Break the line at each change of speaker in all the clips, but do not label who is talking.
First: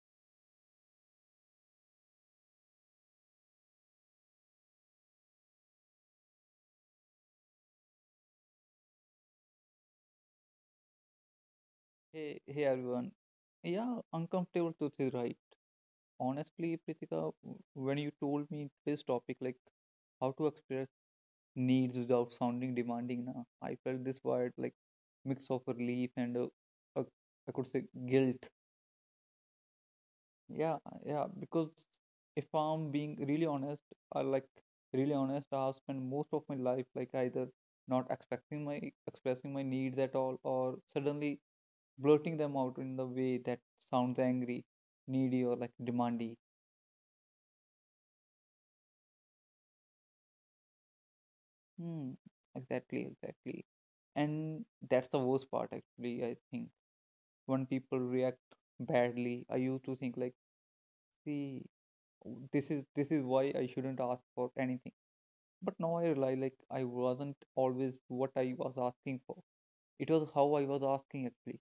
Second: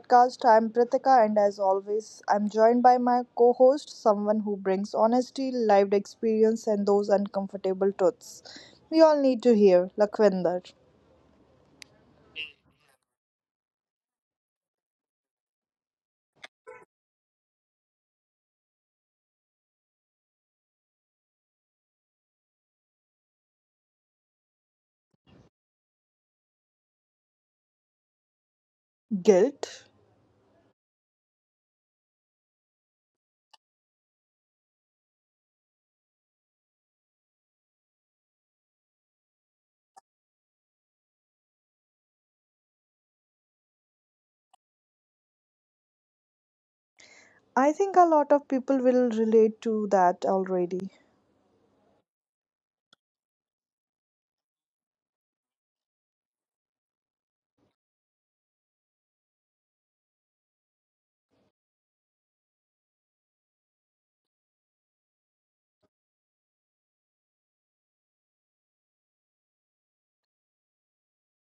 podcast. I'm Prithika and as always, I'm joined by my co-host, someone who brings honesty, lived experience and those uncomfortable truths we all need to hear, Lakhvinder.
Hey, hey everyone. Yeah, uncomfortable truth is right. Honestly, Pritika, when you told me this topic, like how to express needs without sounding demanding, na, I felt this word like mix of relief and uh, I could say guilt.
Guilt?
Yeah, yeah, because if I'm being really honest, I like really honest, I've spent most of my life like either not expecting my expressing my needs at all, or suddenly blurting them out in the way that sounds angry, needy, or like demandy.
I think a lot of people will relate to that already.
Hmm, exactly, exactly. And that's the worst part, actually. I think when people react badly, I used to think like, see, this is why I shouldn't ask for anything. But now I realize like I wasn't always what I was asking for. It was how I was asking actually.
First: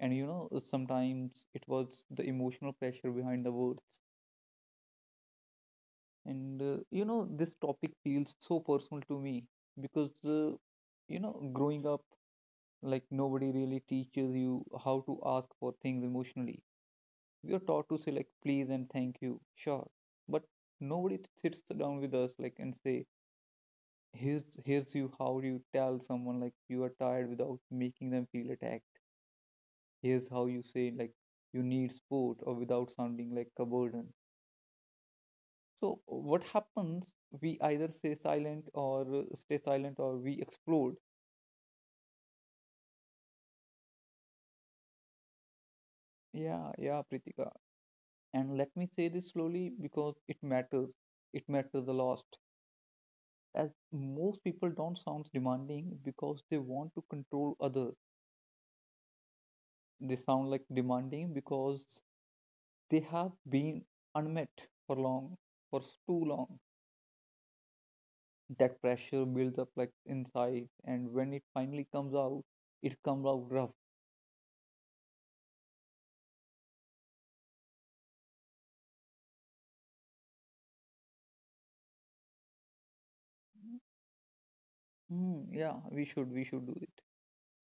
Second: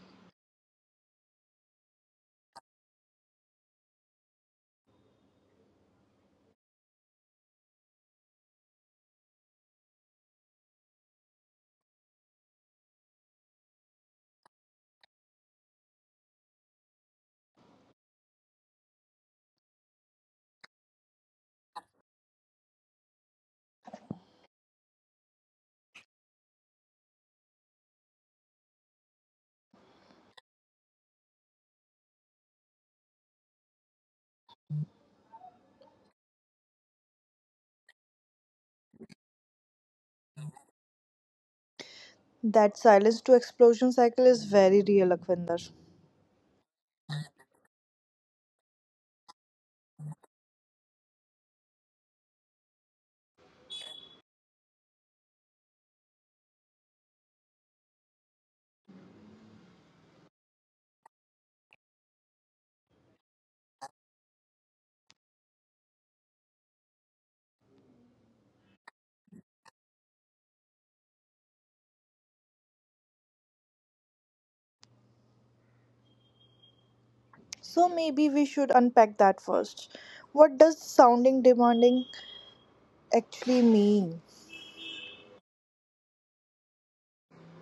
And you know, sometimes it was the emotional pressure behind the words. And you know, this topic feels so personal to me because you know, growing up, like nobody really teaches you how to ask for things emotionally. We are taught to say like please and thank you, sure, but nobody sits down with us like and say here's you how you tell someone like you are tired without making them feel attacked. Here's how you say like you need support or without sounding like a burden. So what happens? We either stay silent or we explode.
That silence to explosion cycle is very real, Lakhvinder.
Yeah, yeah, Pritika. And let me say this slowly because it matters. It matters a lot. As most people don't sound demanding because they want to control others. They sound like demanding because they have been unmet for long, too long. That pressure builds up like inside, and when it finally comes out, it comes out rough.
So maybe we should unpack that first. What does sounding demanding actually mean?
Hmm, yeah, we should do it.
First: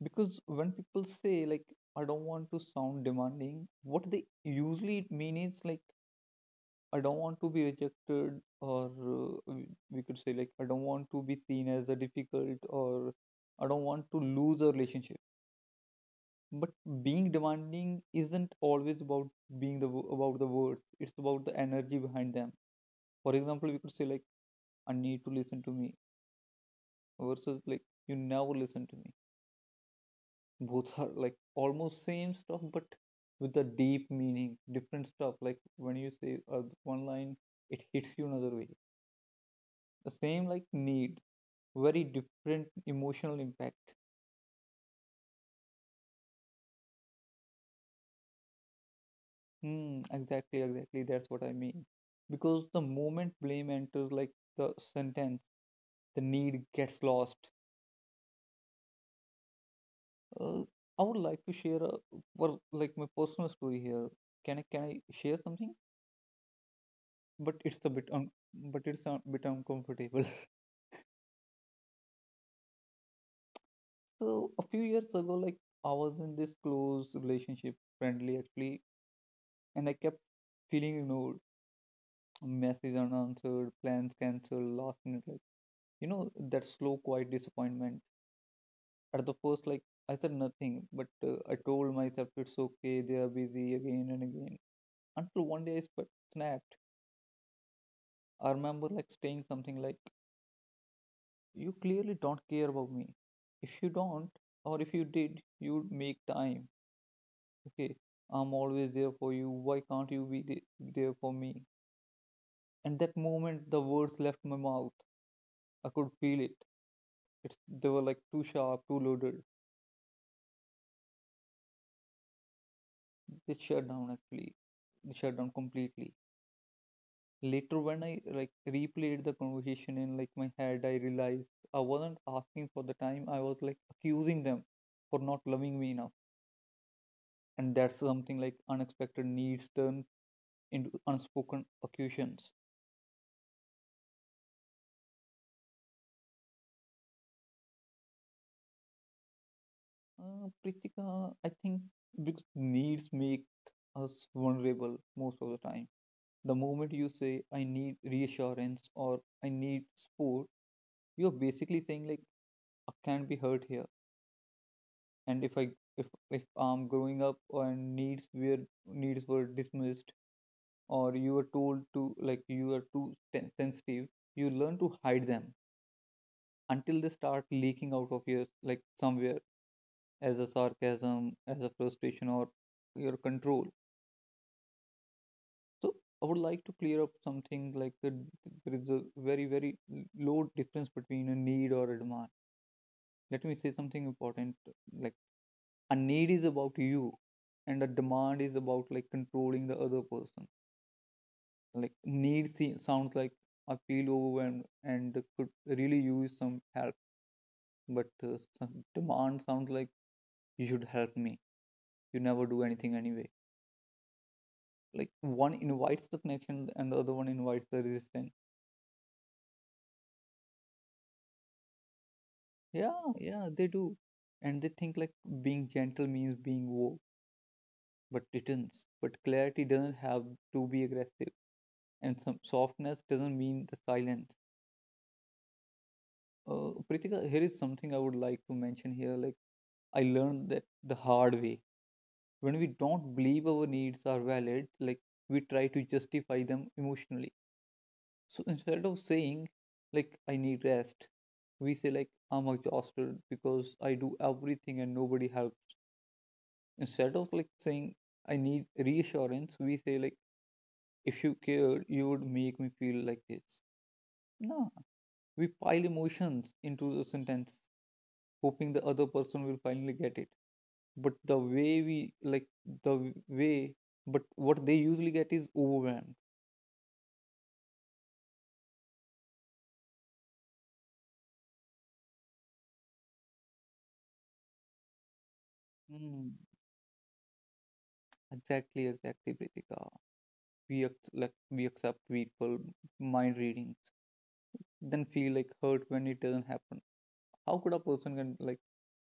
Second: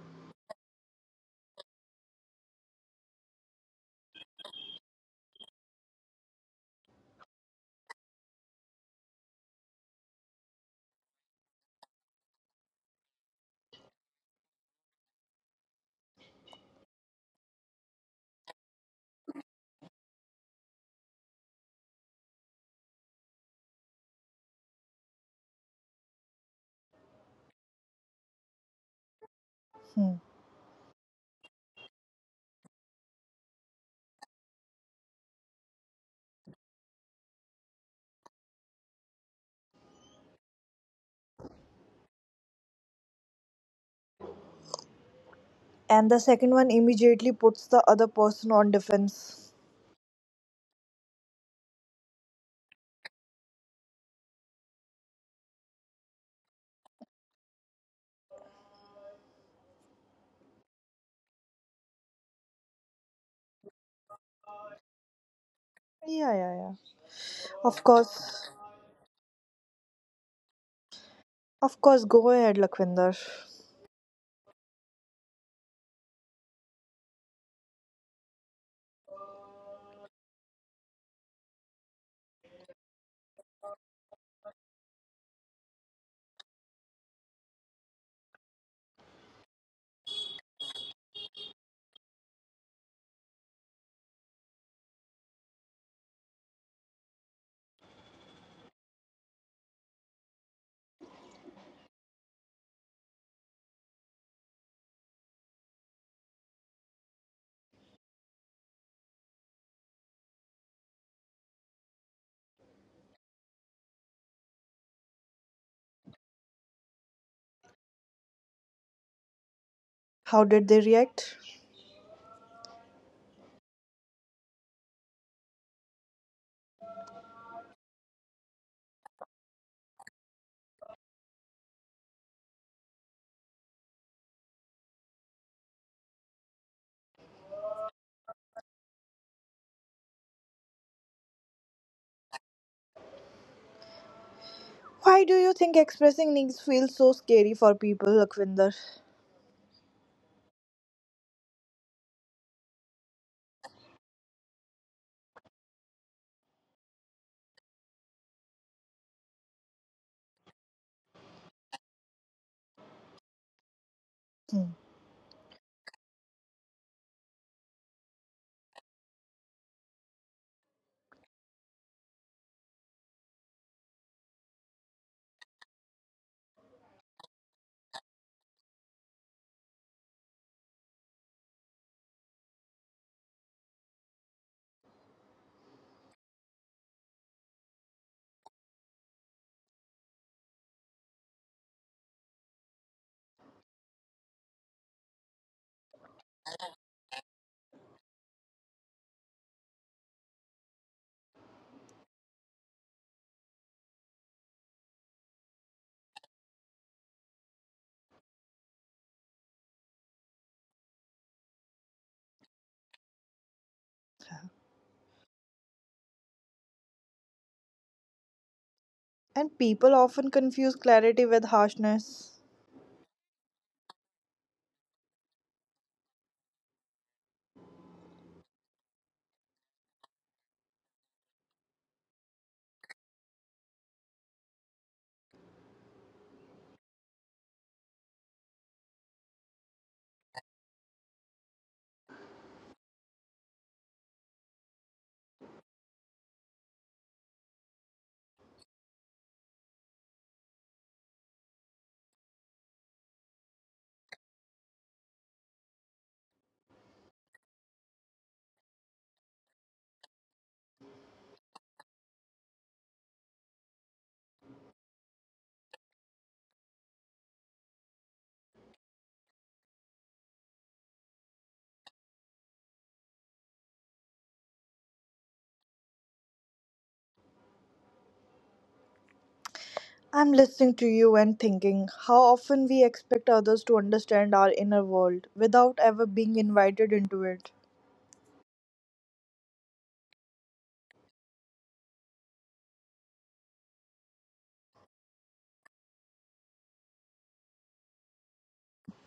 Because when people say like I don't want to sound demanding, what they usually mean is like I don't want to be rejected, or uh, we we could say like I don't want to be seen as a difficult, or I don't want to lose a relationship. But being demanding isn't always about about the words. It's about the energy behind them. For example, we could say like I need to listen to me versus like you never listen to me.
Hmm.
Both are like almost same stuff but with a deep meaning different stuff. Like when you say one line, it hits you another way. The same like need, very different emotional impact.
And the second one immediately puts the other person on defense.
Hmm, exactly, exactly, that's what I mean. Because the moment blame enters like the sentence, the need gets lost. uh, I would like to share a, well, like my personal story here. Can I share something,
Yeah, yeah, yeah.
but
Of
it's a bit
course.
but it's a bit uncomfortable?
Of course, go ahead, Lakwinder.
So a few years ago, like I was in this close relationship, friendly actually, and I kept feeling ignored, messages unanswered, plans cancelled, last minute, like you know that slow, quiet disappointment. At the first, like I said nothing, but I told myself it's okay. They are busy again and again. Until one day I snapped. I remember like saying something like, "You clearly don't care about me. If you don't, or if you did, you'd make time. Okay, I'm always there for you, why can't you be there for me?" And that moment the words left my mouth, I could feel it it's, they were like too sharp, too loaded.
How did they react?
They shut down actually. They shut down completely. Later when I like replayed the conversation in like my head, I realized I wasn't asking for the time, I was like accusing them for not loving me enough. And that's something like unexpected needs turn into unspoken accusations.
Why do you think expressing needs feels so scary for people, Lakwinder?
Pritika, I think because needs make us vulnerable most of the time. The moment you say, I need reassurance or I need support, you're basically saying like I can't be hurt here.
Hmm.
And if I'm growing up and needs were dismissed, or you were told to like you are too sensitive, you learn to hide them until they start leaking out of your like somewhere as a sarcasm, as a frustration, or your control. So I would like to clear up something like, there is a very, very low difference between a need or a demand. Let me say something important. Like a need is about you, and a demand is about like controlling the other person. Like need sounds like I feel overwhelmed and could really use some help, but some demand sounds like you should help me. You never do anything anyway. Like one invites the connection and the other one invites the resistance.
And people often confuse clarity with harshness.
Yeah, yeah, they do. And they think like being gentle means being woke, but it isn't. But clarity doesn't have to be aggressive, and some softness doesn't mean the silence. Pritika, here is something I would like to mention here. Like I learned that the hard way. When we don't believe our needs are valid, like we try to justify them emotionally. So instead of saying like I need rest, we say like I'm exhausted because I do everything and nobody helps. Instead of like saying I need reassurance, we say like if you cared, you would make me feel like this. No, we pile emotions into the sentence, hoping the other person will finally get it. But the way we like the way, but what they usually get is overwhelmed.
I'm listening to you and thinking how often we expect others to understand our inner world without ever
Hmm.
being invited into it.
Exactly, exactly, Pritika. We like we accept people mind readings, then feel like hurt when it doesn't happen. How could a person can like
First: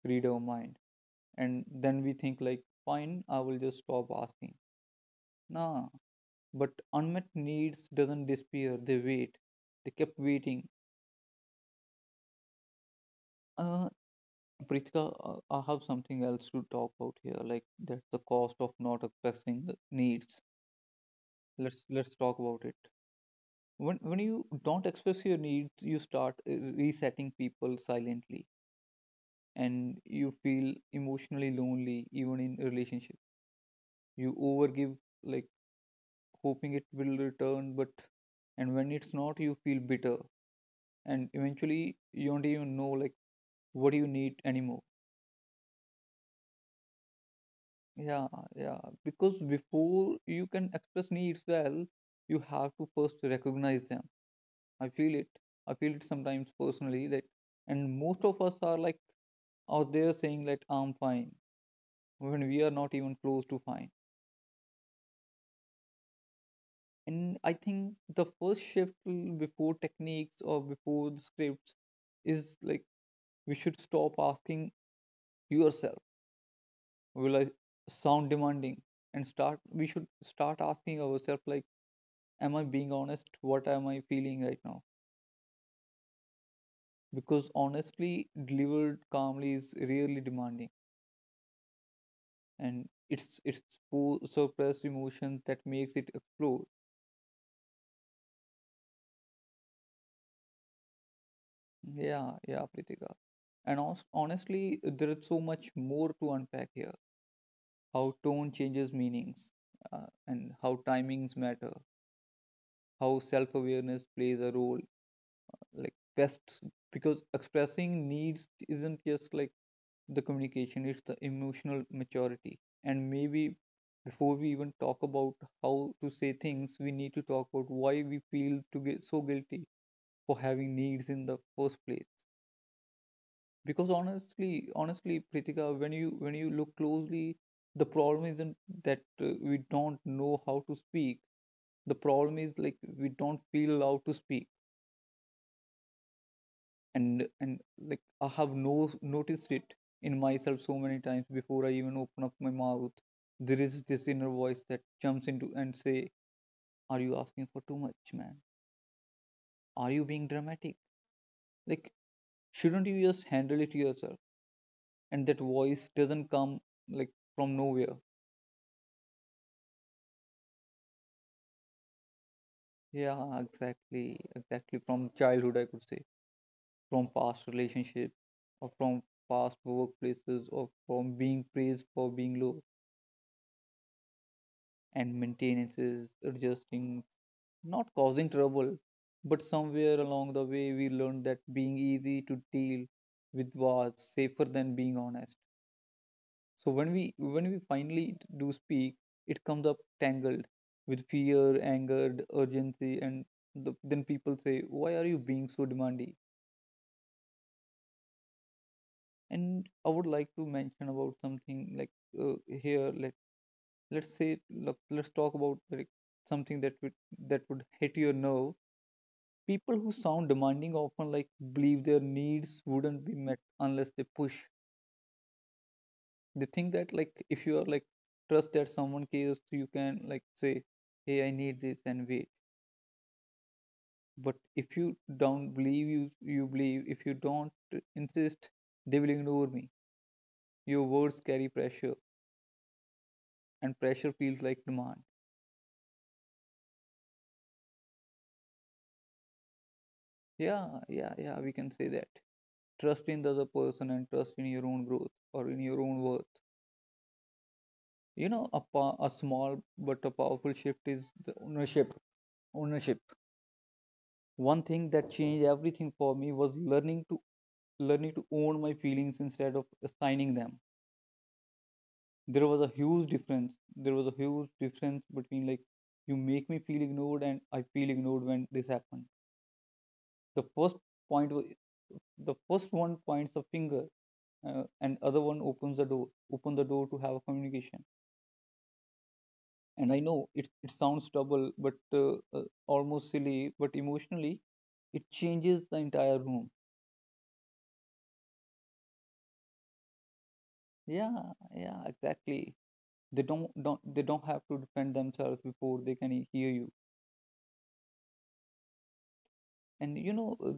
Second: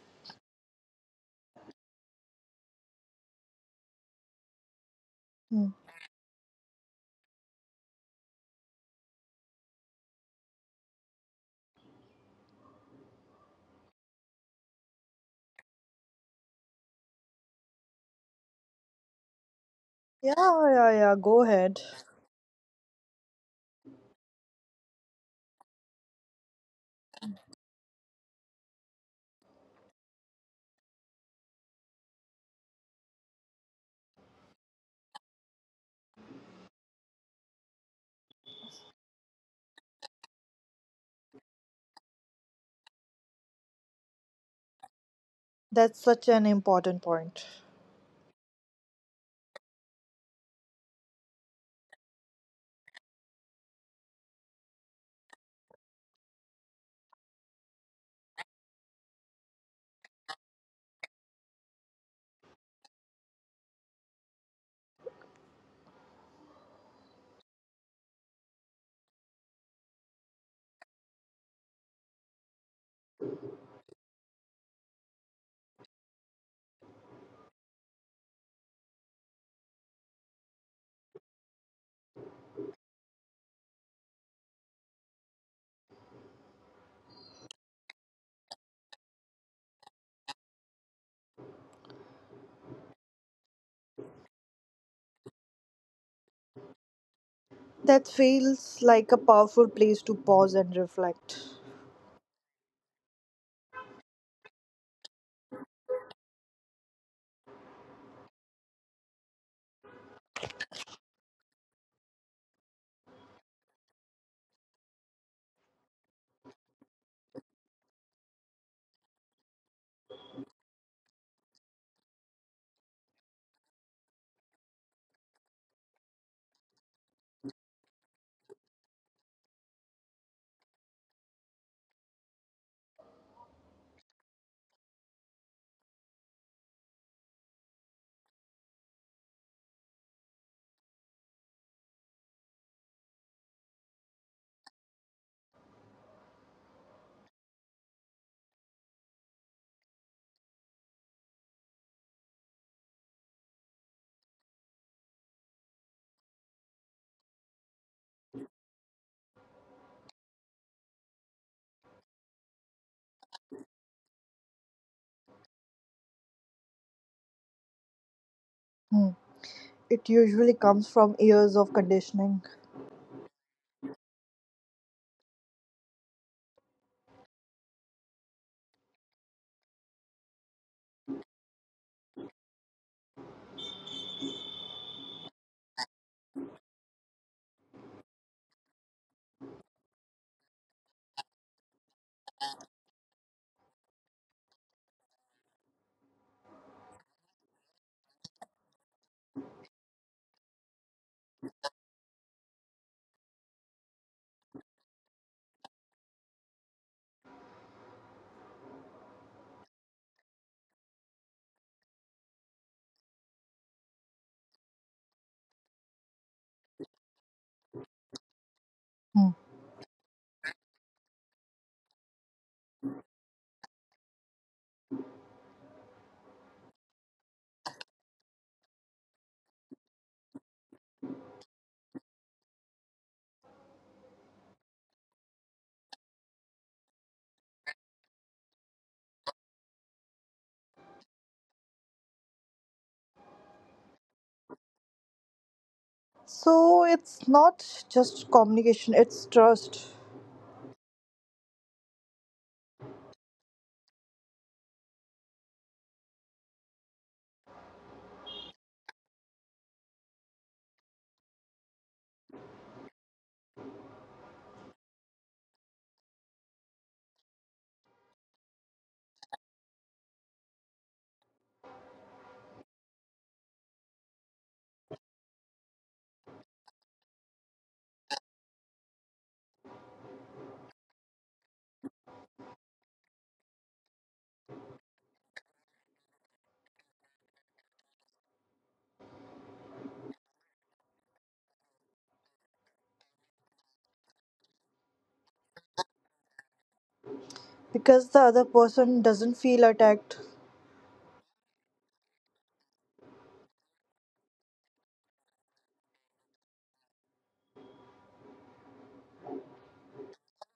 read our mind? And then we think like fine, I will just stop asking,
Hmm.
nah. But unmet needs doesn't disappear, they wait, they kept waiting. Uh, Prithika, I have something else to talk about here. Like that's the cost of not expressing the needs.
Yeah, yeah, yeah, go ahead.
Let's talk about it. When you don't express your needs, you start resetting people silently, and you feel emotionally lonely even in relationships. You overgive like hoping it will return, but and when it's not you feel bitter, and eventually you don't even know like what do you need anymore.
That's such an important point.
Yeah, yeah, because before you can express needs well, you have to first recognize them. I feel it, I feel it sometimes personally that, and most of us are like out there saying that I'm fine when we are not even close to fine. And I think the first shift, before techniques or before the scripts, is like we should stop asking yourself will I sound demanding, and start we should start asking ourselves like am I being honest, what am I feeling right now? Because honestly delivered calmly is really demanding, and it's suppressed emotion that makes it explode.
That feels like a powerful place to pause and reflect.
Yeah, yeah, Pritika. And also, honestly, there is so much more to unpack here. How tone changes meanings, and how timings matter, how self-awareness plays a role, like best. Because expressing needs isn't just like the communication, it's the emotional maturity. And maybe before we even talk about how to say things, we need to talk about why we feel to get so guilty for having needs in the first place. Because honestly, honestly, Pritika, when you look closely, the problem isn't that we don't know how to speak, the problem is like we don't feel allowed to speak. And like I have no noticed it in myself so many times. Before I even open up my mouth, there is this inner voice that jumps into and say, are you asking for too much, man? Are you being dramatic? Like shouldn't you just handle it yourself? And that voice doesn't come like from nowhere.
Hmm. It usually comes from years of conditioning.
Yeah, exactly, exactly. From childhood I could say, from past relationships, or from past workplaces, or from being praised for being low and maintenances, adjusting, not causing trouble, but somewhere along the way we learned that being easy to deal with was safer than being honest. So when we finally do speak, it comes up tangled with fear, anger, urgency, and then people say, "Why are you being so demanding?" And I would like to mention about something like uh, here. Let let's say look, let's talk about like something that would hit your nerve.
Hmm.
People who sound demanding often like believe their needs wouldn't be met unless they push. They think that like if you are like trust that someone cares, you can like say, "Hey, I need this," and wait. But if you don't believe if you don't insist, they will ignore me. Your words carry pressure, and pressure feels like demand.
So it's not just communication, it's trust.
Yeah, yeah, yeah. We can say that trust in the other person and trust in your own growth or in your own worth. You know, a, pa a small but a powerful shift is the ownership. One thing that changed everything for me was learning to own my feelings instead of assigning them. There was a huge difference, there was a huge difference between like you make me feel ignored and I feel ignored when this happened. The first point was, the first one points the finger, and other one opens the door, open the door to have a communication. And I know it sounds double but almost silly, but emotionally it changes the entire room.
Because the other person doesn't feel attacked.
Yeah, yeah, exactly. They don't have to defend themselves before they can hear you. And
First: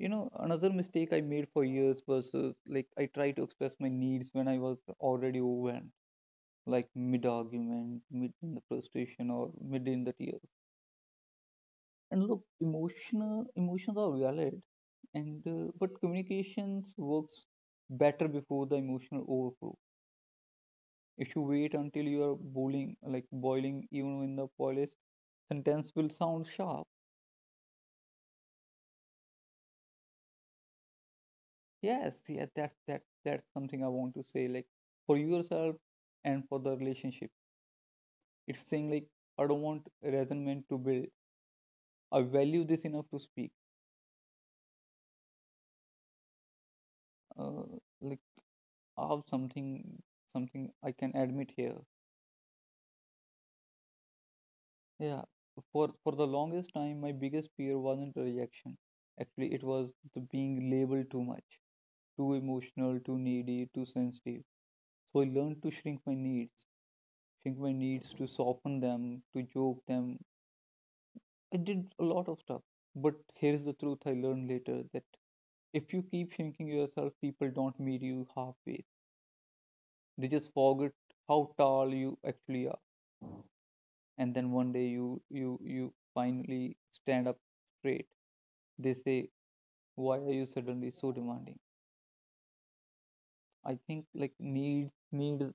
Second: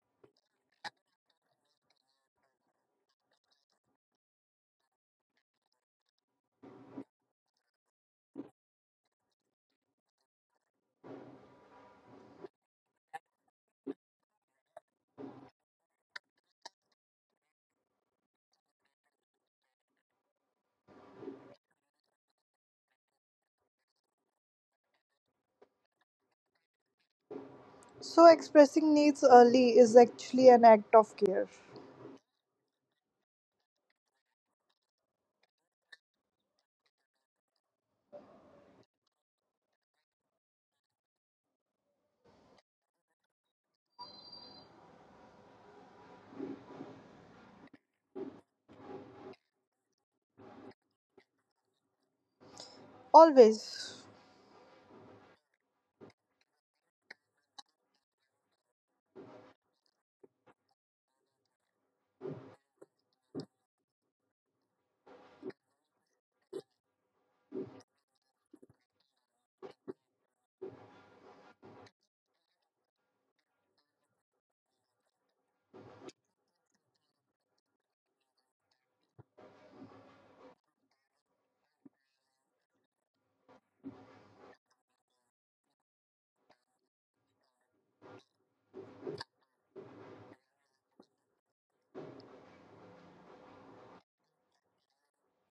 you know, another mistake I made for years was like I tried to express my needs when I was already overwhelmed, like mid argument, mid in the frustration, or mid in the tears. And look, emotional emotions are valid, and but communications works better before the emotional overflow. If you wait until you are boiling, like boiling, even in the polished sentence will sound sharp.
So expressing needs early is actually an act of care.
Yes. That's something I want to say, like, for yourself and for the relationship. It's saying like, I don't want resentment to build. I value this enough to speak. uh, like, I have something I can admit here.
Always.
Yeah, for the longest time, my biggest fear wasn't a reaction. Actually, it was the being labeled too much, too emotional, too needy, too sensitive. So I learned to shrink my needs to soften them, to joke them. I did a lot of stuff. But here's the truth I learned later, that if you keep shrinking yourself, people don't meet you halfway. They just forget how tall you actually are, and then one day you finally stand up straight. They say, why are you suddenly so demanding? I think like needs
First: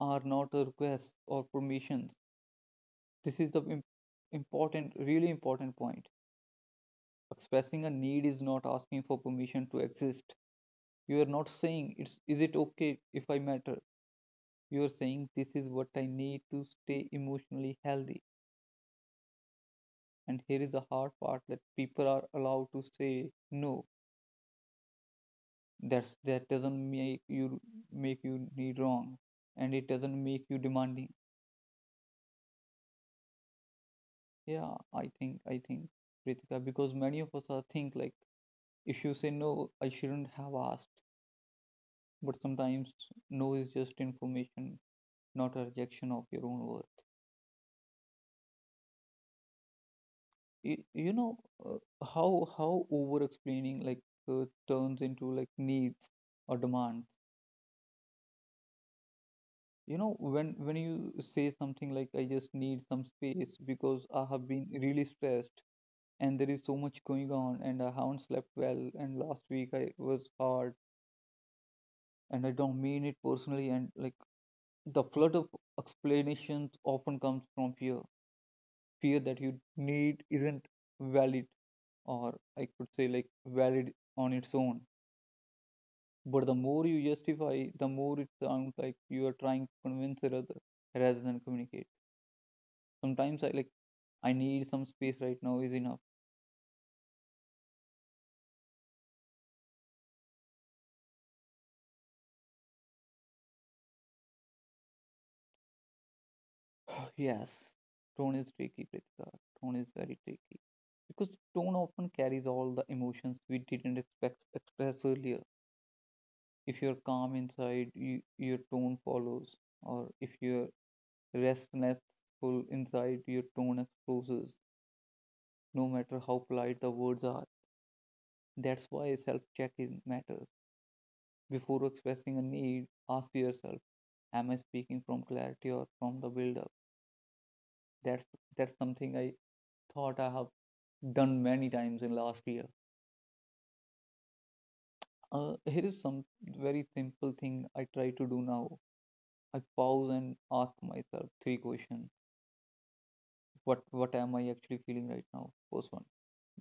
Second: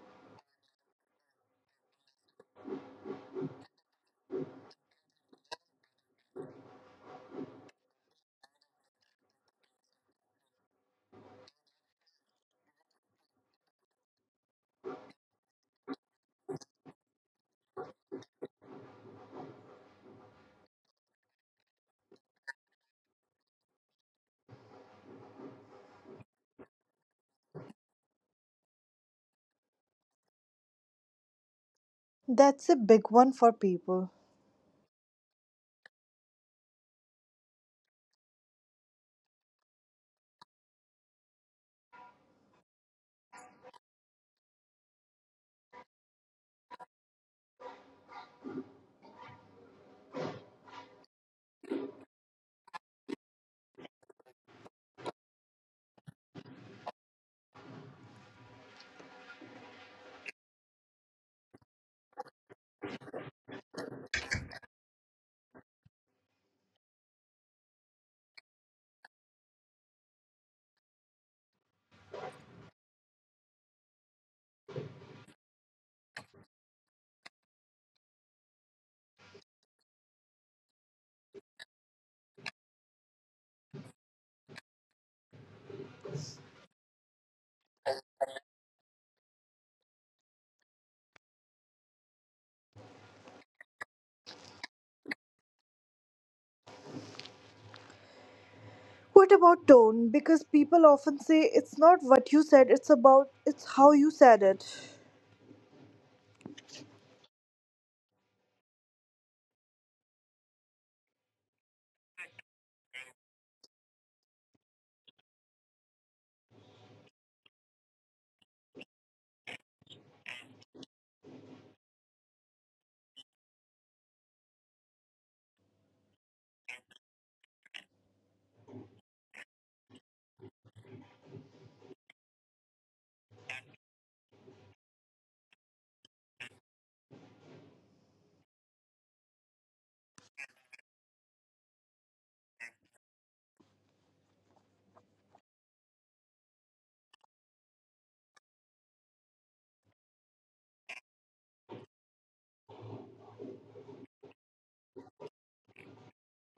are not requests or permissions. This is the important, really important point. Expressing a need is not asking for permission to exist. You are not saying it's is it okay if I matter. You are saying this is what I need to stay emotionally healthy. And here is the hard part, that people are allowed to say no. That's, that doesn't make you, make you need wrong, and it doesn't make you demanding.
That's a big one for people.
Yeah, I think Ritika, because many of us are think like if you say no, I shouldn't have asked. But sometimes no is just information, not a rejection of your own worth. You know, uh, how over explaining like turns into like needs or demands. You know, when you say something like I just need some space because I have been really stressed and there is so much going on and I haven't slept well and last week I was hard and I don't mean it personally. And like the flood of explanations often comes from fear, fear that you need isn't valid, or I could say like valid on its own. But the more you justify, the more it sounds like you are trying to convince the other rather than communicate. Sometimes I like, I need some space right now is enough.
What about tone? Because people often say it's not what you said, it's how you said it.
Yes, tone is tricky, Pritika. Tone is very tricky because tone often carries all the emotions we didn't expect express earlier. If you're calm inside, you, your tone follows, or if you're restful inside, your tone exposes, no matter how polite the words are. That's why self checking matters. Before expressing a need, ask yourself, am I speaking from clarity or from the build up? That's that's something I thought I have done many times in last year. Here is some very simple thing I try to do now. I pause and ask myself three questions. What am I actually feeling right now? First one.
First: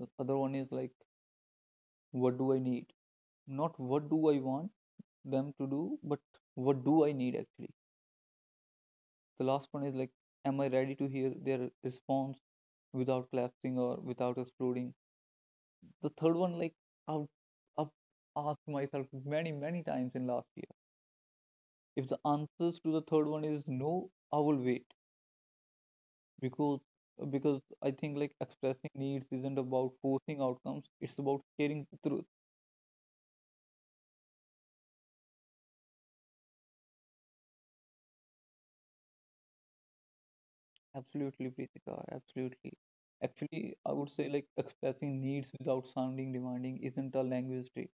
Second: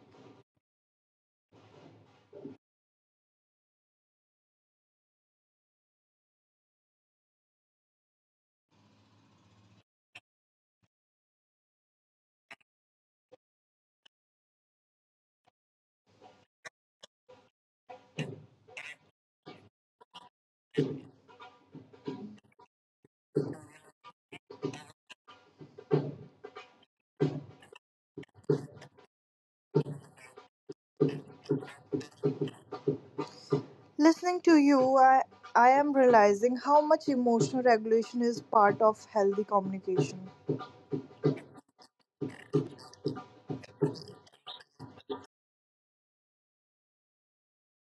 The other one is like, what do I need? Not what do I want them to do, but what do I need actually. The last one is like, am I ready to hear their response without collapsing or without exploding? The third one, like, i've, I've asked myself many many times in last year. If the answers to the third one is no, I will wait. because because I think like expressing needs isn't about forcing outcomes, it's about sharing the truth.
Listening to you, I am realizing how much emotional regulation is part of healthy communication.
Absolutely, Pritika. Absolutely. Actually, I would say like expressing needs without sounding demanding isn't a language trick.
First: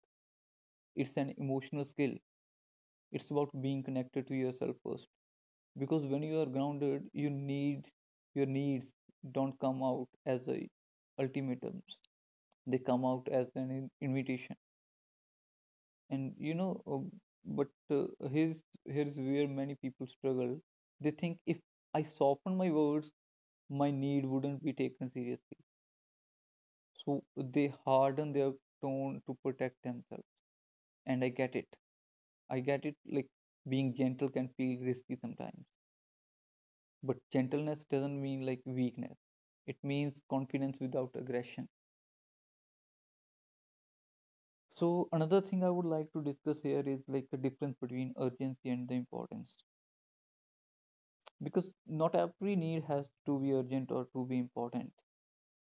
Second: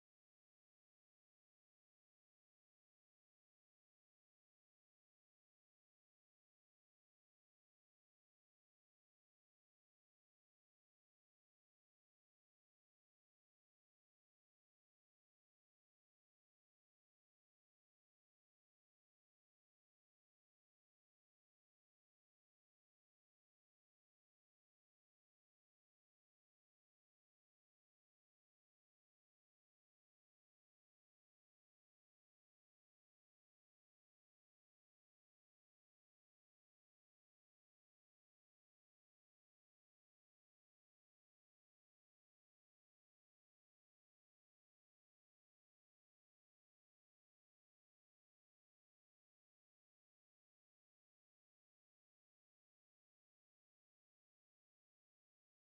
It's an emotional skill. It's about being connected to yourself first. Because when you are grounded, your needs don't come out as a ultimatums. They come out as an invitation. And you know, but here's where many people struggle. They think if I soften my words, my need wouldn't be taken seriously, so they harden their tone to protect themselves. And I get it like being gentle can feel risky sometimes, but gentleness doesn't mean like weakness. It means confidence without aggression. So another thing I would like to discuss here is like the difference between urgency and the importance. Because not every need has to be urgent or to be important.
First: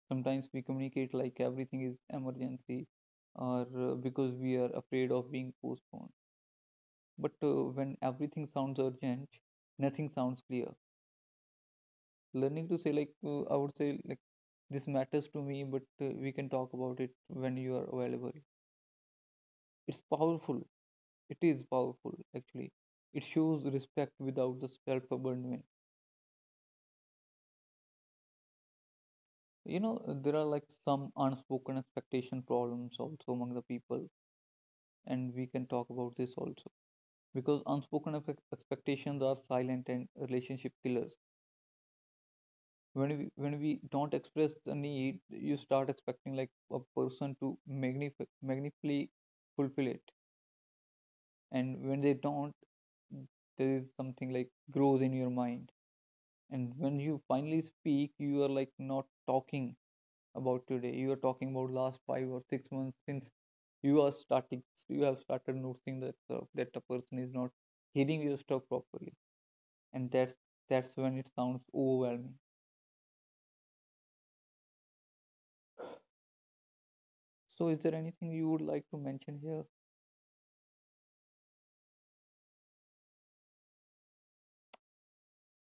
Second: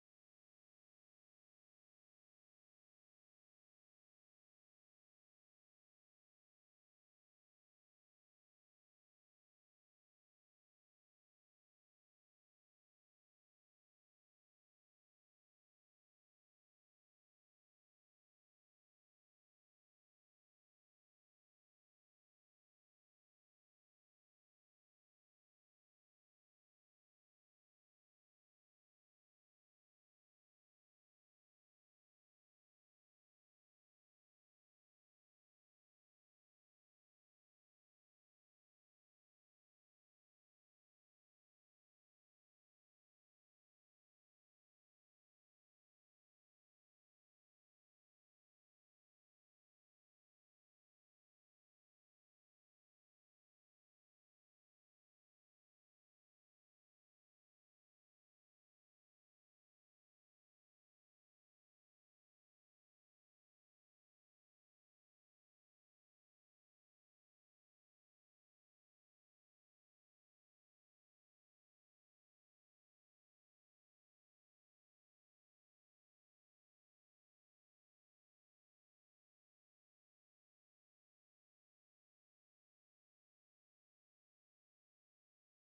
Sometimes we communicate like everything is emergency, or because we are afraid of being postponed. But when everything sounds urgent, nothing sounds clear. Learning to say like, I would say like this matters to me but we can talk about it when you are available. It's powerful. It is powerful actually. It shows respect without the self abandonment. You know, there are like some unspoken expectation problems also among the people, and we can talk about this also. Because unspoken expectations are silent and relationship killers. When we, when we don't express the need, you start expecting like a person to magnificently fulfill it. And when they don't, there is something like grows in your mind. And when you finally speak, you are like not talking about today, you are talking about last 5 or 6 months since you are starting, you have started noticing that that a person is not hearing your stuff properly. And that's when it sounds overwhelming. So is there anything you would like to mention here?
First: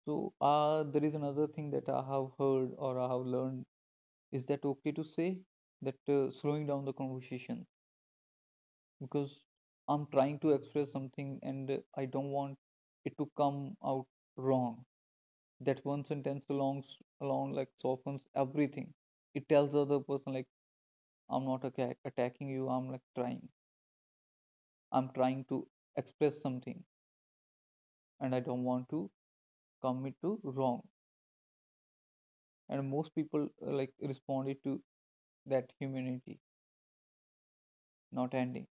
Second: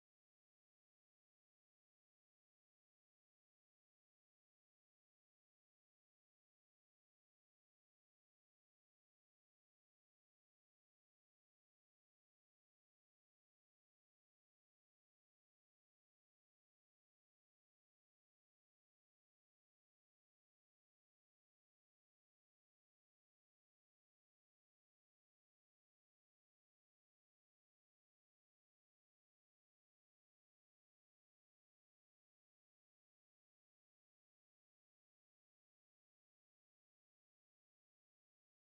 So there is another thing that I have heard or I have learned, is that okay to say that slowing down the conversation, because I'm trying to express something and I don't want it to come out wrong. That one sentence along, along like softens everything. It tells the other person like, I'm not attacking you. I'm like trying. I'm trying to express something and I don't want to commit to wrong. And most people like responded to that humanity, not ending.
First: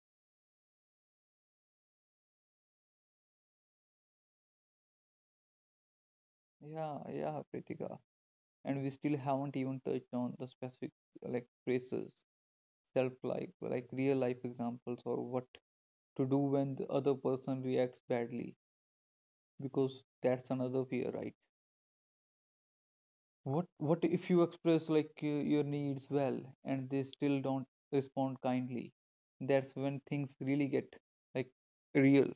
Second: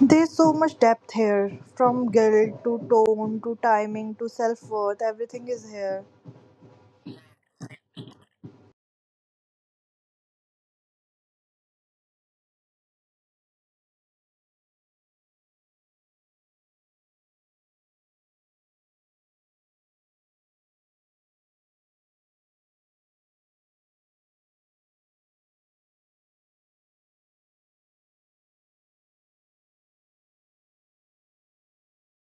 There's so much depth here from guilt to tone to timing to self worth, everything is here.
Yeah, yeah, Pritika, and we still haven't even touched on the specific like phrases, self like real life examples, or what to do when the other person reacts badly. Because that's another fear, right? What if you express like your needs well and they still don't respond kindly? That's when things really get like real.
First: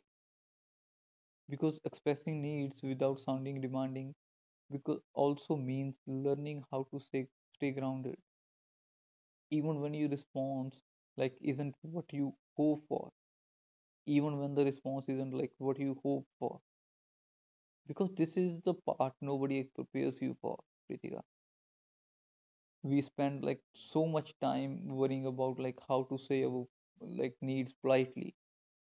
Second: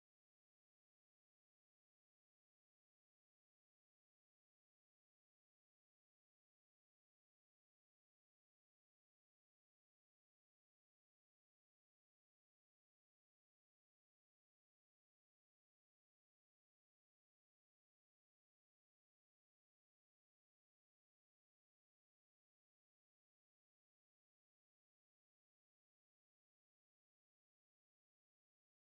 Because expressing needs without sounding demanding, because also means learning how to stay grounded even when your response like isn't what you hope for, even when the response isn't like what you hope for. Because this is the part nobody prepares you for, Pritika. We spend like so much time worrying about like how to say our like needs politely,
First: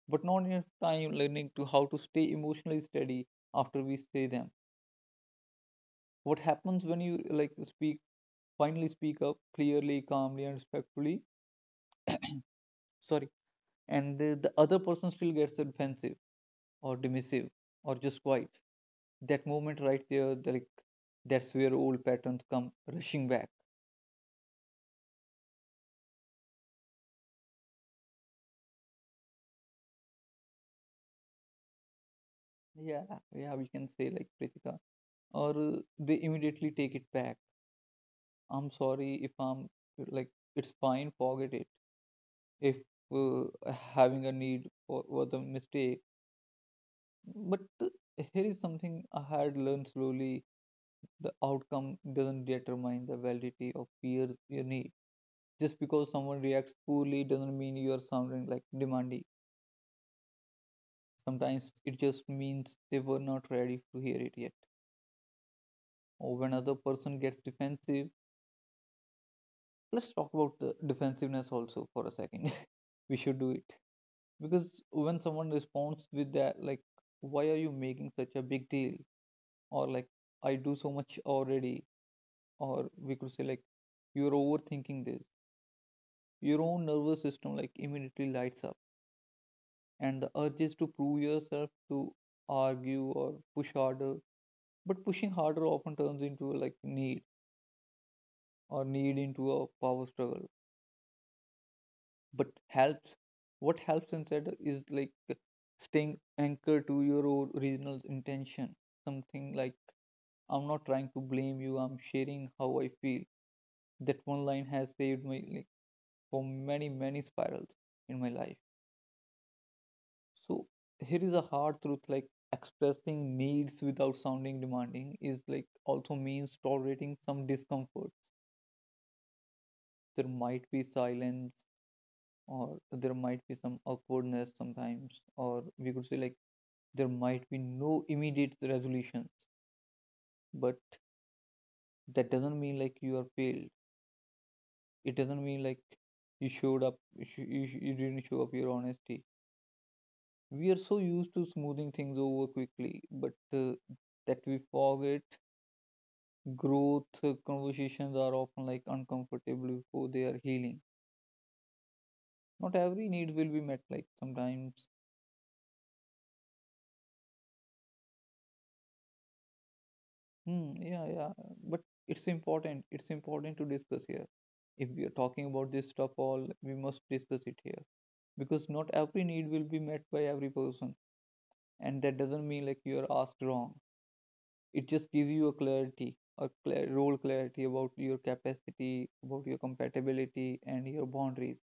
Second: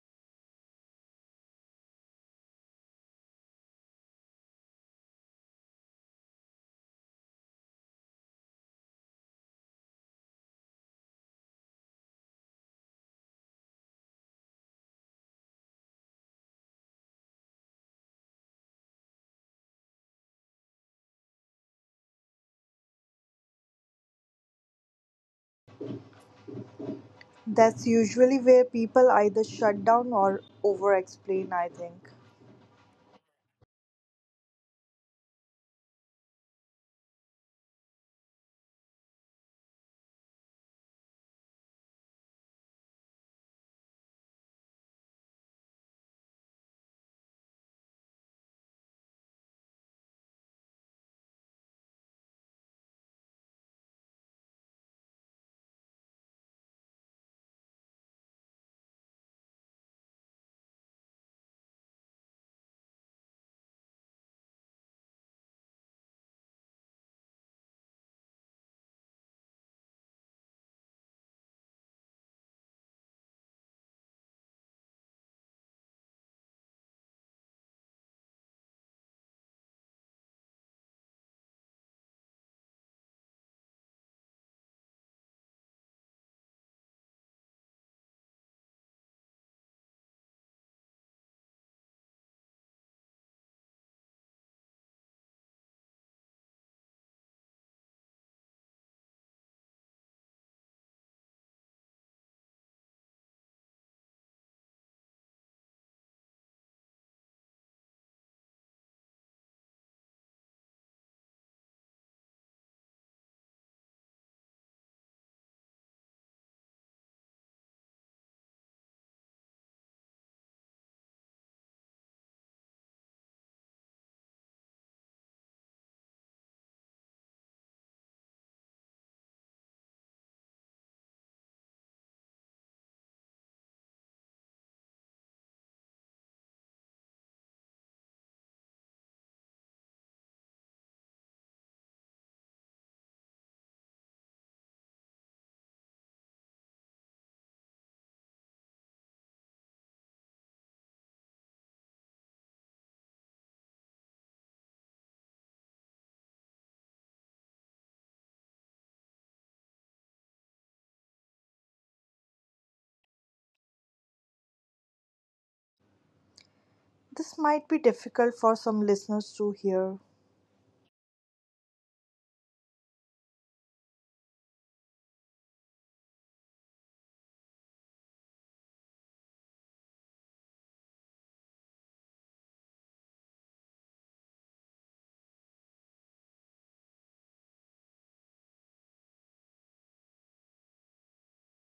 but not enough time learning to how to stay emotionally steady after we say them. What happens when you like speak, finally speak up clearly, calmly, and respectfully? Sorry, and the other person still gets defensive or dismissive or just quiet. That moment right there, like, that's where old patterns come rushing back.
That's usually where people either shut down or over explain, I think.
Yeah, yeah, we can say like, Pritika, or they immediately take it back. I'm sorry if I'm like, it's fine, forget it. If having a need for was a mistake, but here is something I had learned slowly. The outcome doesn't determine the validity of peers you need. Just because someone reacts poorly doesn't mean you are sounding like demanding. Sometimes it just means they were not ready to hear it yet. Or when other person gets defensive, let's talk about the defensiveness also for a second. We should do it. Because when someone responds with that, like, why are you making such a big deal? Or like, I do so much already. Or we could say like, you're overthinking this. Your own nervous system like immediately lights up, and the urges to prove yourself to argue or push harder. But pushing harder often turns into a, like need or need into a power struggle. But helps What helps instead is like staying anchored to your original intention. Something like, I'm not trying to blame you, I'm sharing how I feel. That one line has saved my like for many many spirals in my life. So here is a hard truth, like expressing needs without sounding demanding is like also means tolerating some discomfort. There might be silence or there might be some awkwardness sometimes, or we could say like there might be no immediate resolutions, but that doesn't mean like you are failed. It doesn't mean like you showed up, you didn't show up your honesty. We are so used to smoothing things over quickly but that we forget. Growth conversations are often like uncomfortable before they are healing. Not every need will be met, like sometimes,
This might be difficult for some listeners to hear.
yeah, yeah, but it's important. It's important to discuss here. If we are talking about this stuff all, we must discuss it here, because not every need will be met by every person, and that doesn't mean like you are asked wrong. It just gives you a clarity, a clear, role clarity about your capacity, about your compatibility, and your boundaries.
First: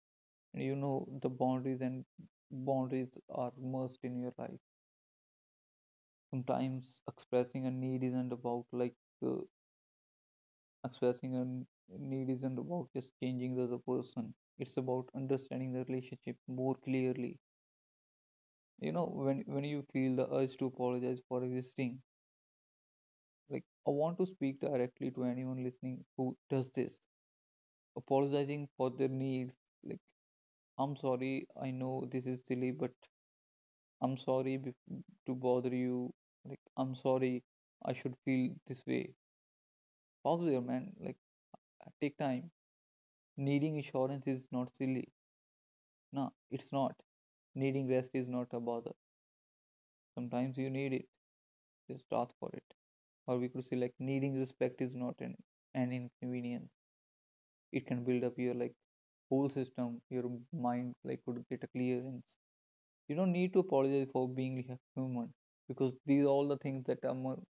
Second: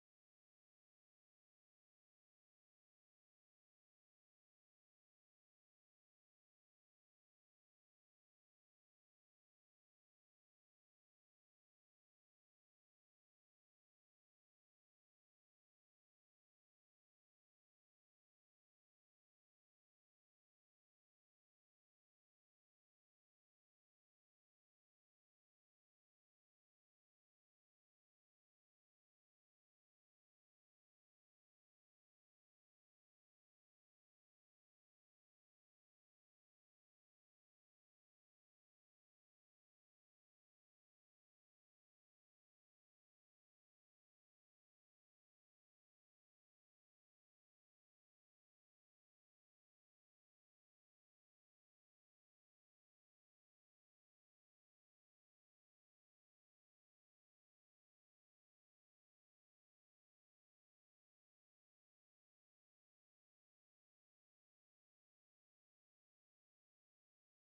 You know the boundaries, and boundaries are merged in your life. Sometimes expressing a need isn't about like uh, expressing a n- need isn't about just changing the other person, it's about understanding the relationship more clearly. You know, when you feel the urge to apologize for existing, like I want to speak directly to anyone listening who does this, apologizing for their needs, like I'm sorry, I know this is silly, but I'm sorry to bother you. Like, I'm sorry. I should feel this way. Pause there, man. Like, take time. Needing insurance is not silly. Nah, it's not. Needing rest is not a bother. Sometimes you need it. Just ask for it. Or we could say like needing respect is not an, an inconvenience. It can build up your like whole system. Your mind like could get a clearance. You don't need to apologize for being human, because these are all the things that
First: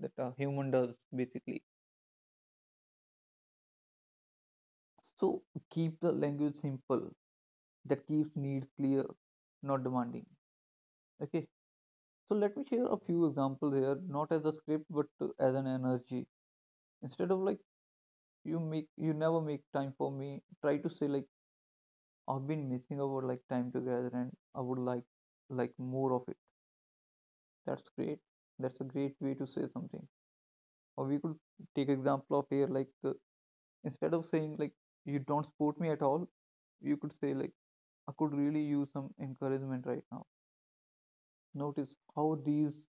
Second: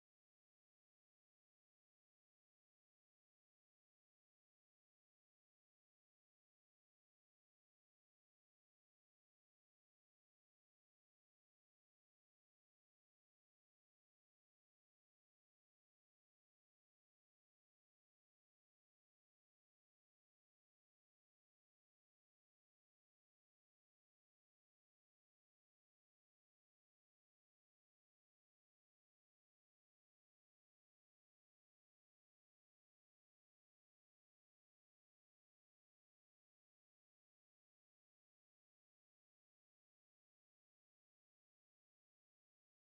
that a human does basically. So keep the language simple. That keeps needs clear, not demanding. Okay. So let me share a few examples here, not as a script, but as an energy. Instead of like, you make you never make time for me. Try to say like, I've been missing our like time together, and I would like more of it. That's great. That's a great way to say something. Or we could take example of here like instead of saying like you don't support me at all, you could say like, I could really use some encouragement right now. Notice how these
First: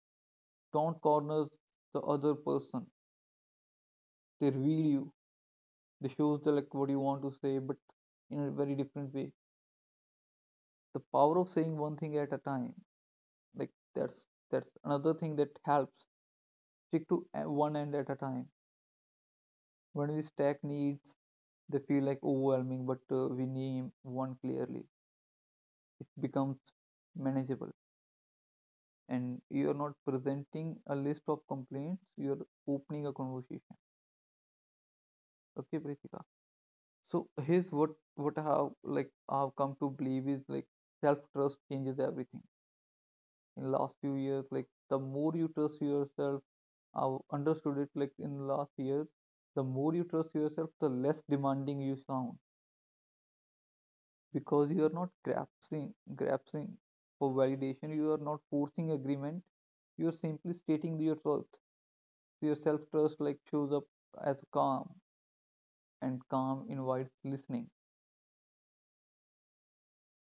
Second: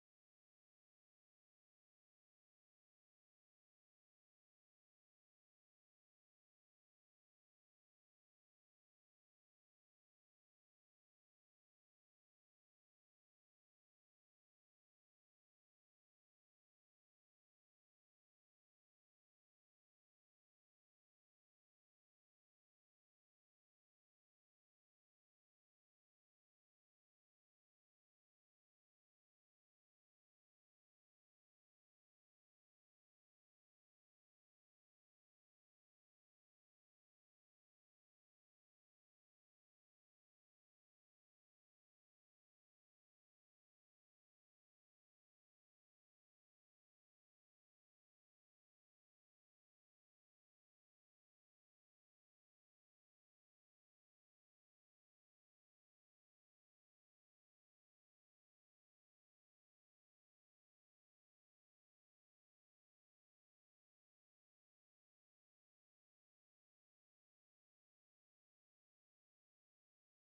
don't corner the other person. They reveal you. They show the like what you want to say, but in a very different way. The power of saying one thing at a time. Like that's that's another thing that helps. Stick to one end at a time. When we stack needs, they feel like overwhelming, but we name one clearly. It becomes manageable, and you are not presenting a list of complaints. You are opening a conversation. Okay, Pritika. So here's what I have like I've come to believe is like self trust changes everything. In last few years, like the more you trust yourself, I've understood it like in last years, the more you trust yourself, the less demanding you sound, because you are not grasping for validation. You are not forcing agreement. You are simply stating your truth. So your self trust like shows up as calm, and calm invites listening.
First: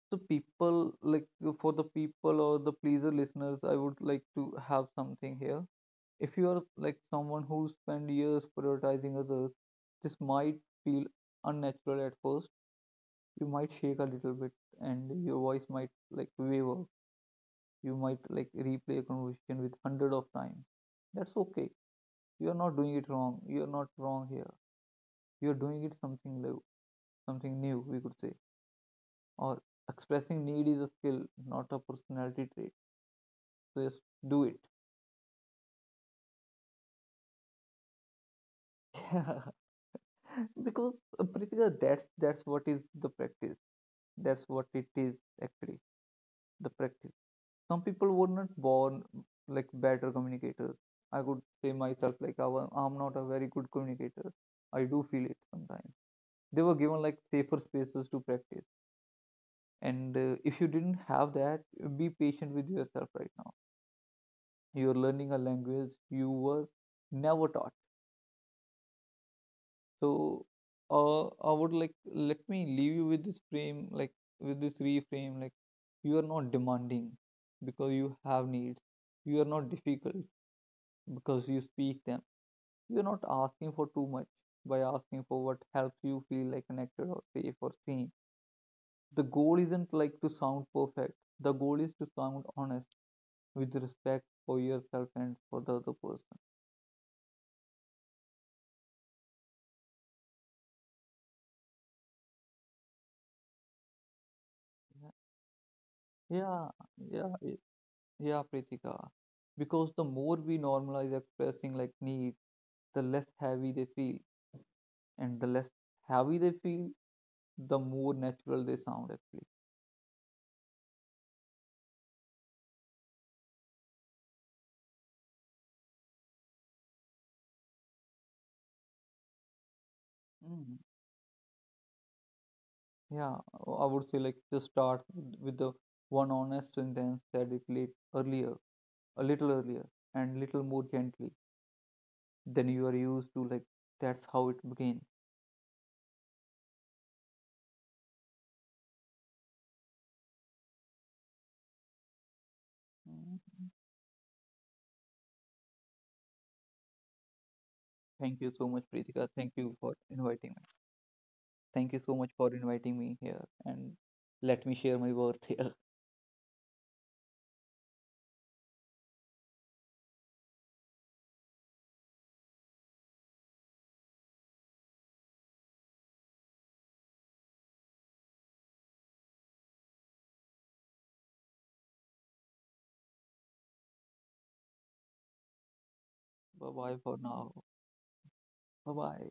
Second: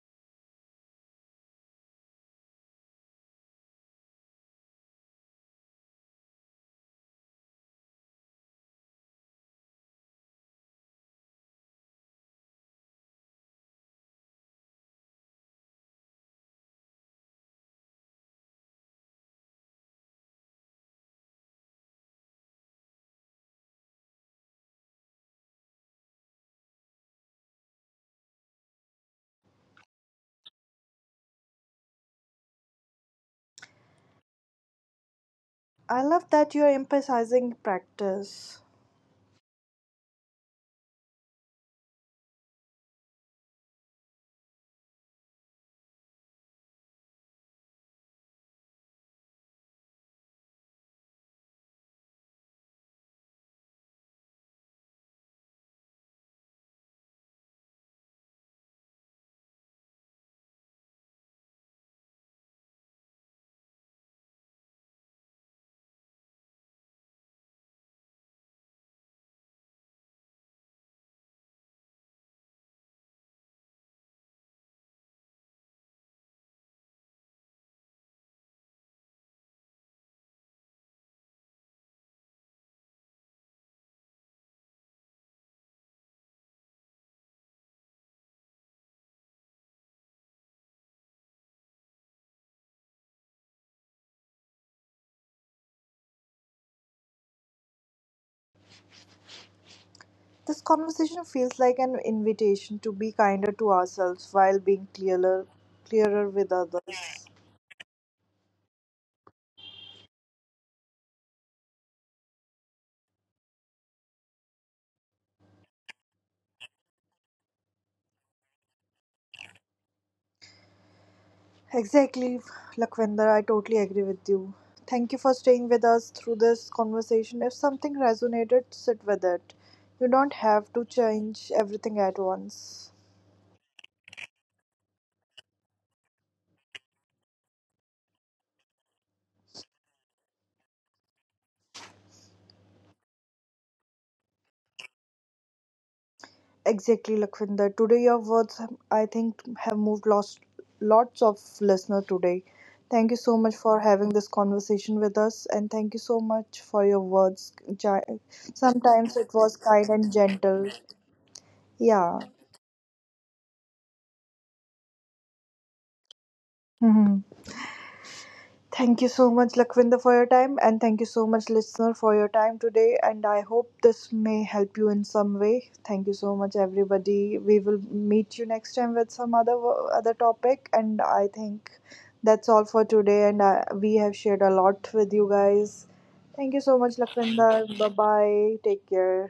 So people like for the people or the pleaser listeners, I would like to have something here. If you are like someone who spend years prioritizing others, this might feel unnatural at first. You might shake a little bit, and your voice might like waver. You might like replay a conversation with hundred of times. That's okay. You are not doing it wrong. You are not wrong here. You are doing it something new, we could say. Or expressing need is a skill, not a personality trait, just do it.
I love that you're emphasizing practice.
Because Pritika, that's what is the practice, that's what it is, actually, the practice. Some people were not born like better communicators. I could say myself like I'm not a very good communicator. I do feel it sometimes. They were given like safer spaces to practice, and if you didn't have that, be patient with yourself right now. You're learning a language you were never taught. So I would like let me leave you with this frame, like with this reframe, like you are not demanding because you have needs. You are not difficult because you speak them. You are not asking for too much by asking for what helps you feel like connected or safe or seen. The goal isn't like to sound perfect. The goal is to sound honest, with respect for yourself and for the other person.
This conversation feels like an invitation to be kinder to ourselves while being
Yeah,
clearer with
yeah,
others.
yeah. Yeah. Yeah, Pritika. Because the more we normalize expressing like needs, the less heavy they feel. And the less heavy they feel, the more natural they sound actually.
Exactly, Lakhvinder, I totally agree with you. Thank you for staying with us through this conversation. If something resonated, sit with it. You don't have
Mm.
to change everything at once.
Yeah, I would say like just start with the one honest sentence that you played earlier, a little earlier, and little more gently than you are used to. Like that's how it began.
Exactly, Lakwinder. Today, your words, I think, have moved lost lots of listeners today. Thank you so
Mm.
much for having this conversation with us, and thank you so much for your words. Gi-
Thank you so much,
Sometimes
Pritika.
it
Thank
was
you
kind
for
and
inviting me.
gentle.
Thank you so
Yeah.
much for inviting me here, and let me share my words here.
Mhm. Thank you so much, Lakwinder, for your time, and thank you so much, listener, for your time today. And I hope this may help you in some way. Thank you so much, everybody. We will meet you next time with some other topic. And I think that's all for today. And we have shared a lot with you guys. Thank you
Bye
so
bye
much,
for now.
Lakwinder. Bye bye. Take
Bye bye.
care.